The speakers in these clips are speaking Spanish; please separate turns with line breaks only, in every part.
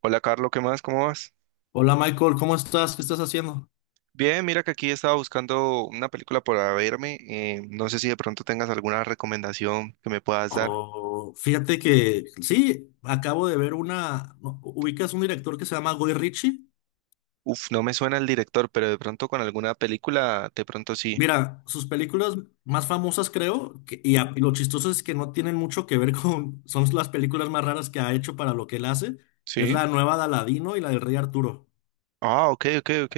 Hola Carlos, ¿qué más? ¿Cómo vas?
Hola Michael, ¿cómo estás? ¿Qué estás haciendo?
Bien, mira que aquí estaba buscando una película para verme. No sé si de pronto tengas alguna recomendación que me puedas dar.
Oh, fíjate que sí, acabo de ver una. No, ¿ubicas un director que se llama Guy Ritchie?
Uf, no me suena el director, pero de pronto con alguna película, de pronto sí.
Mira, sus películas más famosas creo, y lo chistoso es que no tienen mucho que ver con. Son las películas más raras que ha hecho para lo que él hace. Es
¿Sí?
la nueva de Aladino y la del Rey Arturo.
Ah, ok, ok, ok.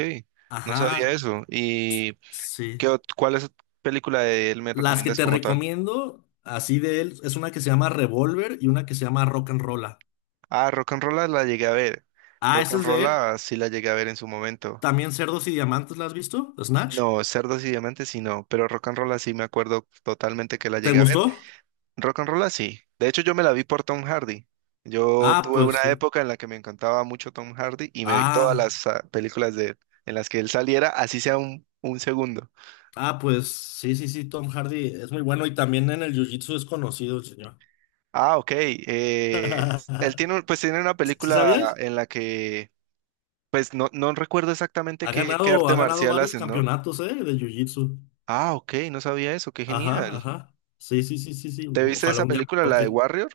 No sabía
Ajá,
eso. ¿Y
sí.
qué, cuál es película de él me
Las que
recomiendas
te
como tal?
recomiendo, así de él, es una que se llama Revolver y una que se llama Rock and Rolla.
Ah, Rock and Roll la llegué a ver.
Ah,
Rock
esa
and
es de él.
Roll sí la llegué a ver en su momento.
También Cerdos y Diamantes, ¿la has visto? ¿Snatch?
No, Cerdos y Diamantes sí no, pero Rock and Roll sí me acuerdo totalmente que la
¿Te
llegué a ver.
gustó?
Rock and roll ah, sí. De hecho, yo me la vi por Tom Hardy. Yo
Ah,
tuve
pues
una
sí.
época en la que me encantaba mucho Tom Hardy y me vi todas
Ah,
las películas de él, en las que él saliera, así sea un segundo.
ah, pues sí, sí, sí, Tom Hardy es muy bueno y también en el Jiu-Jitsu es conocido el señor.
Ah, ok. Él tiene, pues tiene una
¿Sí
película
sabías?
en la pues no recuerdo exactamente qué, qué
Ha
arte
ganado
marcial
varios
hacen, ¿no?
campeonatos, ¿eh? De Jiu-Jitsu.
Ah, ok, no sabía eso, qué
Ajá,
genial.
ajá. Sí, sí, sí, sí, sí.
¿Te viste
Ojalá
esa
un día me
película, la de
toque.
Warrior?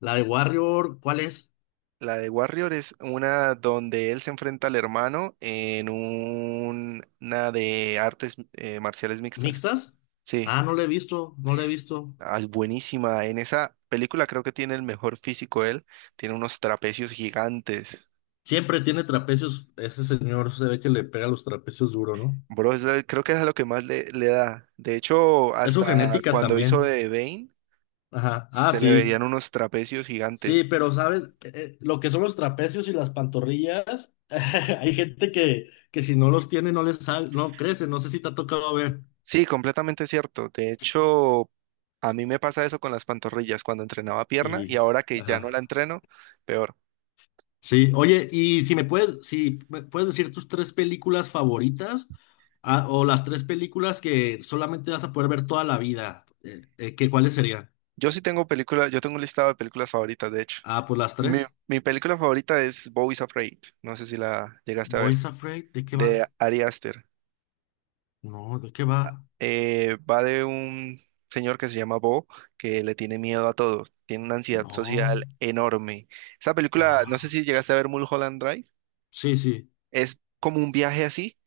La de Warrior, ¿cuál es?
La de Warrior es una donde él se enfrenta al hermano en una de artes marciales mixtas.
¿Mixtas?
Sí,
Ah, no la he visto, no la he visto.
ah, es buenísima. En esa película creo que tiene el mejor físico él. Tiene unos trapecios gigantes.
Siempre tiene trapecios. Ese señor se ve que le pega los trapecios duro, ¿no?
Bro, creo que es a lo que más le, le da. De hecho,
Es su
hasta
genética
cuando hizo
también.
de Bane,
Ajá. Ah,
se le veían
sí.
unos trapecios
Sí,
gigantes.
pero ¿sabes? Lo que son los trapecios y las pantorrillas, hay gente que, si no los tiene no les sal, no crece, no sé si te ha tocado ver.
Sí, completamente cierto. De hecho, a mí me pasa eso con las pantorrillas cuando entrenaba pierna y
Y,
ahora que ya no la
ajá.
entreno, peor.
Sí, oye, si me puedes decir tus tres películas favoritas, ah, o las tres películas que solamente vas a poder ver toda la vida, ¿ cuáles serían?
Yo sí tengo películas, yo tengo un listado de películas favoritas, de hecho.
Ah, pues las
Mi,
tres.
Mi película favorita es Bo is Afraid, no sé si la llegaste a ver,
Boys Afraid, ¿de qué
de
va?
Ari Aster.
No, ¿de qué va?
Va de un señor que se llama Bo, que le tiene miedo a todo, tiene una ansiedad
No.
social enorme. Esa película, no sé
Ah,
si llegaste a ver Mulholland Drive,
sí, sí.
es como un viaje así,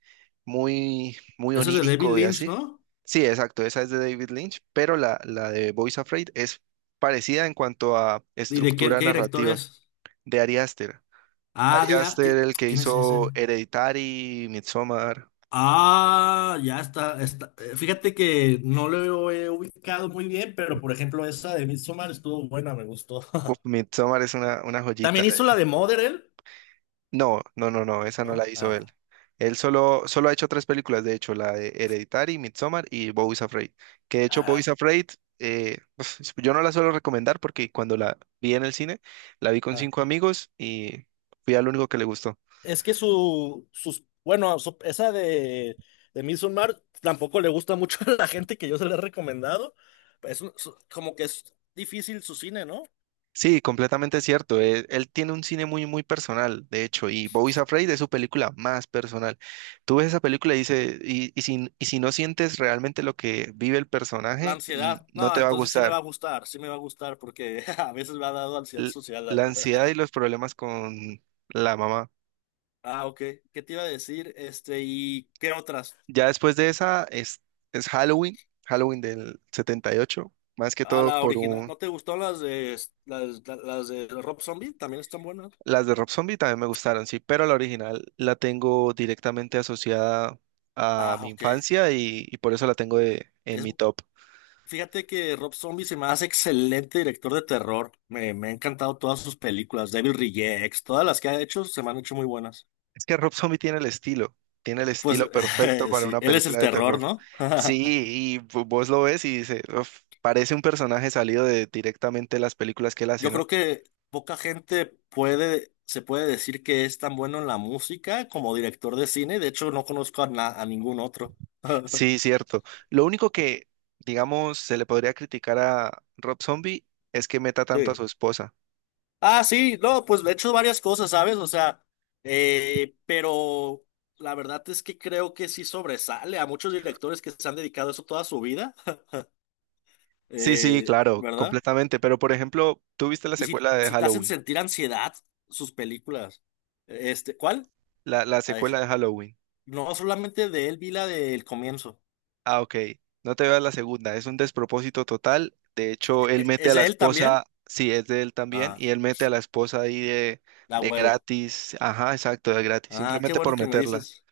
muy, muy
Eso es de David
onírico y
Lynch,
así.
¿no?
Sí, exacto, esa es de David Lynch, pero la de Bo is Afraid es parecida en cuanto a
¿Y de quién-
estructura
qué, director
narrativa.
es?
De Ari Aster. Ari Aster, el que
¿Quién es ese?
hizo Hereditary, Midsommar.
Ah, ya está, está. Fíjate que no lo he ubicado muy bien, pero por ejemplo, esa de Midsommar estuvo buena, me gustó.
Uf, Midsommar es una joyita.
También hizo la de Mother, él,
No, esa no la
¿no?
hizo él. Él solo ha hecho tres películas, de hecho, la de Hereditary, Midsommar y Boys Afraid. Que de hecho, Boys
Ah,
Afraid, uf, yo no la suelo recomendar porque cuando la vi en el cine, la vi con
ah.
cinco amigos y fui al único que le gustó.
Es que su, sus, bueno, su- esa de Midsommar tampoco le gusta mucho a la gente que yo se la he recomendado. Como que es difícil su cine, ¿no?
Sí, completamente cierto. Él tiene un cine muy, muy personal, de hecho, y Boys Afraid es su película más personal. Tú ves esa película y, dice, y si no sientes realmente lo que vive el
La
personaje,
ansiedad,
no
no,
te va a
entonces sí me va
gustar.
a gustar, sí me va a gustar porque a veces me ha dado ansiedad
L-
social, la
la
verdad.
ansiedad y los problemas con la mamá.
Ah, ok. ¿Qué te iba a decir? Este, ¿y qué otras?
Ya después de esa es Halloween, Halloween del 78, más que
Ah,
todo
la
por
original.
un,
¿No te gustó las de Rob Zombie? También están buenas.
Las de Rob Zombie también me gustaron, sí, pero la original la tengo directamente asociada a
Ah,
mi
ok.
infancia y por eso la tengo en
Es,
mi top.
fíjate que Rob Zombie se me hace excelente director de terror. Me han encantado todas sus películas, Devil Rejects, todas las que ha hecho se me han hecho muy buenas.
Es que Rob Zombie tiene el
Pues
estilo perfecto para
sí,
una
él es el
película de
terror,
terror.
¿no?
Sí, y vos lo ves y dices, "Uf, parece un personaje salido de directamente las películas que él hace,
Yo
¿no?
creo que poca gente puede, se puede decir que es tan bueno en la música como director de cine. De hecho, no conozco a, na- a ningún otro.
Sí, cierto. Lo único que, digamos, se le podría criticar a Rob Zombie es que meta tanto a
Sí.
su esposa.
Ah, sí, no, pues he hecho varias cosas, ¿sabes? O sea, pero la verdad es que creo que sí sobresale a muchos directores que se han dedicado a eso toda su vida,
Sí, sí, claro,
¿verdad?
completamente. Pero por ejemplo, ¿tú viste la
Y si,
secuela de
si te hacen
Halloween?
sentir ansiedad sus películas. Este, ¿cuál?
La
La de- Ja,
secuela de Halloween.
no, solamente de él vi la del comienzo.
Ah, ok. No te veas la segunda. Es un despropósito total. De hecho, él mete a
¿Es
la
de él también?
esposa, sí, es de él también,
Ah,
y él mete a la esposa ahí
la
de
huevo.
gratis. Ajá, exacto, de gratis,
Ah, qué
simplemente
bueno
por
que me
meterla.
dices.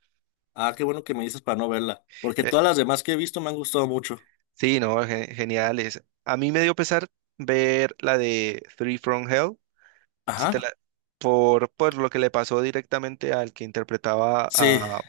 Ah, qué bueno que me dices para no verla. Porque
Eh,
todas las demás que he visto me han gustado mucho.
sí, no, ge- genial. Es, a mí me dio pesar ver la de Three from Hell, si te
Ajá.
la- por lo que le pasó directamente al que interpretaba
Sí,
a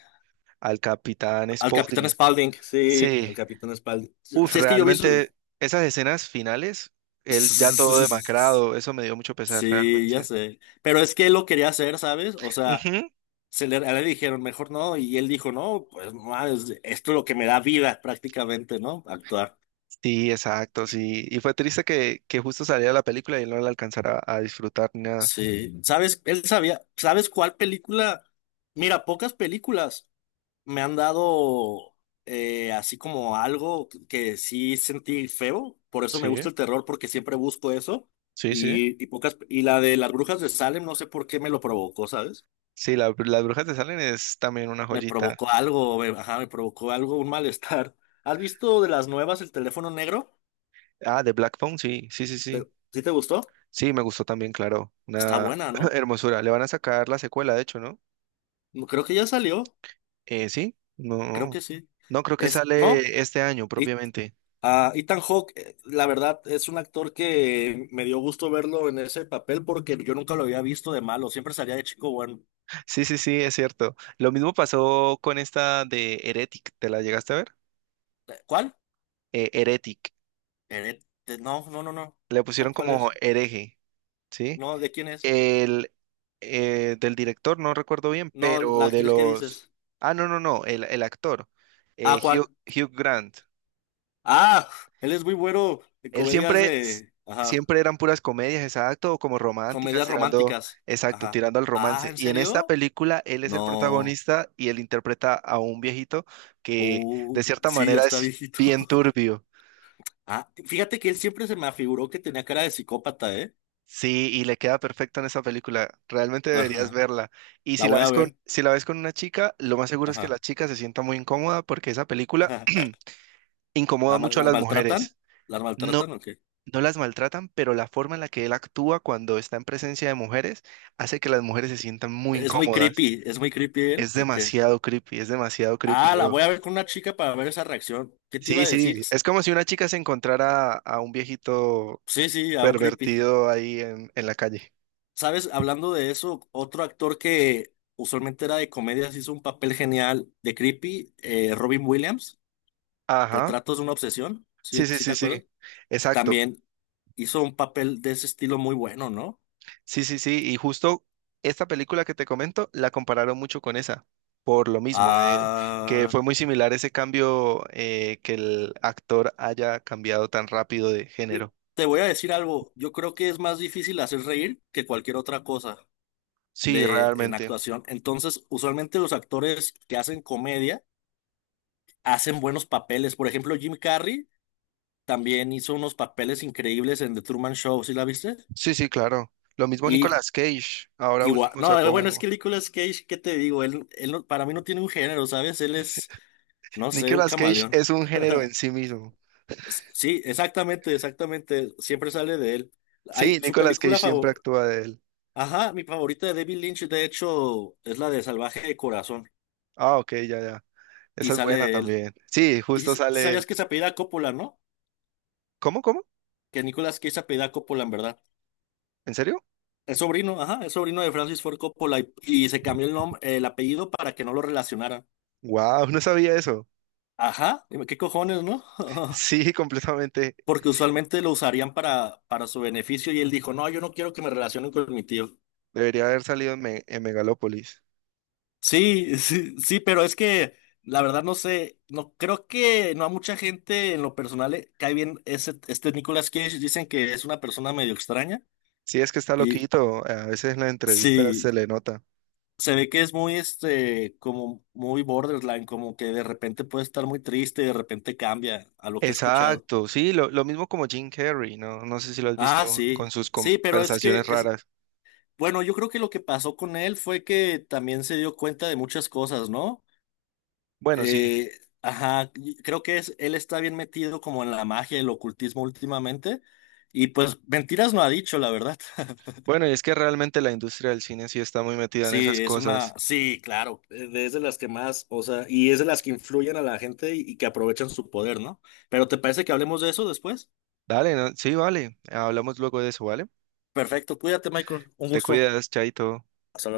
al capitán
al Capitán
Spaulding.
Spaulding. Sí, al
Sí,
Capitán Spaulding.
uf,
Si es que yo vi su...
realmente esas escenas finales, él ya todo demacrado, eso me dio mucho pesar
Sí, ya
realmente.
sé. Pero es que él lo quería hacer, ¿sabes? O sea,
Ujú,
a él le dijeron, mejor no. Y él dijo, no, pues no mames, esto es lo que me da vida prácticamente, ¿no? Actuar.
sí, exacto, sí. Y fue triste que justo saliera la película y él no la alcanzara a disfrutar ni nada.
Sí. ¿Sabes? Él sabía. ¿Sabes cuál película? Mira, pocas películas me han dado así como algo que sí sentí feo, por eso me gusta
Sí,
el terror, porque siempre busco eso.
sí, sí.
Y la de las brujas de Salem, no sé por qué me lo provocó, ¿sabes?
Sí, las brujas de Salem es también una
Me
joyita.
provocó algo, ajá, me provocó algo, un malestar. ¿Has visto de las nuevas el teléfono negro?
Ah, de Black Phone, sí, sí, sí,
¿Te-
sí.
¿Sí te gustó?
Sí, me gustó también, claro.
Está
Una
buena, ¿no?
hermosura. Le van a sacar la secuela, de hecho, ¿no?
No, creo que ya salió,
Sí, no.
creo que sí.
No, creo que
Es, ¿no?
sale este año propiamente.
Ah, Ethan Hawke, la verdad, es un actor que me dio gusto verlo en ese papel porque yo nunca lo había visto de malo, siempre salía de chico bueno.
Sí, sí, sí, es cierto. Lo mismo pasó con esta de Heretic, ¿te la llegaste a ver?
¿Cuál?
Heretic,
No, no, no, no.
le
¿Cuál,
pusieron
cuál
como
es?
hereje, ¿sí?
No, ¿de quién es?
El Del director, no recuerdo bien,
No, la
pero de
actriz que
los...
dices.
Ah, no, no, no, el actor,
Ah, ¿cuál?
Hugh Grant.
Ah, él es muy bueno en
Él
comedias
siempre,
de... Ajá,
siempre eran puras comedias, exacto, o como románticas,
comedias
tirando,
románticas.
exacto,
Ajá.
tirando al
Ah,
romance.
¿en
Y en esta
serio?
película, él es el
No.
protagonista y él interpreta a un viejito que de cierta
Sí, ya
manera
está
es
viejito.
bien turbio.
Ah, fíjate que él siempre se me afiguró que tenía cara de psicópata, ¿eh?
Sí, y le queda perfecto en esa película. Realmente deberías
Ajá.
verla. Y
La
si la
voy a
ves con,
ver.
si la ves con una chica, lo más seguro es que
Ajá.
la chica se sienta muy incómoda porque esa película
ajá.
incomoda mucho a
¿Las
las
maltratan?
mujeres.
¿Las
No,
maltratan o qué?
no las maltratan, pero la forma en la que él actúa cuando está en presencia de mujeres hace que las mujeres se sientan muy
Es muy
incómodas.
creepy. ¿Es muy creepy él o qué?
Es demasiado creepy,
Ah, la
bro.
voy a ver con una chica para ver esa reacción. ¿Qué te iba
Sí,
a decir?
sí,
S-
es como si una chica se encontrara a un viejito
Sí, sí, a un creepy.
pervertido ahí en la calle.
¿Sabes? Hablando de eso, otro actor que usualmente era de comedias hizo un papel genial de creepy, Robin Williams.
Ajá,
Retratos de una obsesión. Sí,
sí, sí,
sí te
sí, sí,
acuerdas.
exacto.
También hizo un papel de ese estilo muy bueno, ¿no?
Sí, sí, sí, y justo esta película que te comento la compararon mucho con esa, por lo mismo, que
Ah.
fue muy similar ese cambio que el actor haya cambiado tan rápido de
Mi-
género.
Te voy a decir algo, yo creo que es más difícil hacer reír que cualquier otra cosa
Sí,
de en
realmente.
actuación. Entonces, usualmente los actores que hacen comedia hacen buenos papeles. Por ejemplo, Jim Carrey también hizo unos papeles increíbles en The Truman Show, ¿sí la viste?
Sí, sí, claro. Lo mismo
Y
Nicolas Cage. Ahora
igual,
último
no,
sacó
bueno, es
uno.
que Nicolas Cage, ¿qué te digo? Él no- Para mí no tiene un género, ¿sabes? Él es, no sé, un
Nicolas Cage
camaleón.
es un género en sí mismo.
Sí, exactamente, exactamente, siempre sale de él. Hay
Sí,
su
Nicolas Cage
película
siempre
favorita.
actúa de él.
Ajá, mi favorita de David Lynch, de hecho, es la de Salvaje de Corazón,
Ah, ok, ya, ya.
y
Esa es buena
sale él.
también. Sí,
¿Y
justo
si
sale él.
sabías que se apellida Coppola, ¿no?
¿Cómo, cómo?
Que Nicolas Cage se apellida Coppola, en verdad.
¿En serio?
Es sobrino, ajá, es sobrino de Francis Ford Coppola, y, se cambió el nombre, el apellido para que no lo relacionaran.
Wow, no sabía eso.
Ajá, dime, qué cojones, ¿no?
Sí, completamente.
Porque usualmente lo usarían para, su beneficio, y él dijo, no, yo no quiero que me relacionen con mi tío.
Debería haber salido en, en Megalópolis.
Sí, sí, sí, pero es que la verdad no sé, no creo que no a mucha gente en lo personal le cae bien ese, este Nicolas Cage, dicen que es una persona medio extraña
Sí, es que está
y
loquito. A veces en las entrevistas se
sí,
le nota.
se ve que es muy este como muy borderline, como que de repente puede estar muy triste y de repente cambia a lo que he escuchado.
Exacto, sí, lo mismo como Jim Carrey, ¿no? No sé si lo has visto
Ah,
con
sí.
sus
Sí, pero es que
conversaciones
es
raras.
bueno, yo creo que lo que pasó con él fue que también se dio cuenta de muchas cosas, ¿no?
Bueno, sí.
Eh, ajá, y creo que es, él está bien metido como en la magia y el ocultismo últimamente. Y pues mentiras no ha dicho, la verdad.
Bueno, y es que realmente la industria del cine sí está muy metida en esas
Sí, es una,
cosas.
sí, claro, es de las que más, o sea, y es de las que influyen a la gente y, que aprovechan su poder, ¿no? Pero ¿te parece que hablemos de eso después?
Dale, ¿no? Sí, vale. Hablamos luego de eso, ¿vale?
Perfecto, cuídate, Michael. Un
Te
gusto.
cuidas, Chaito.
Hasta luego.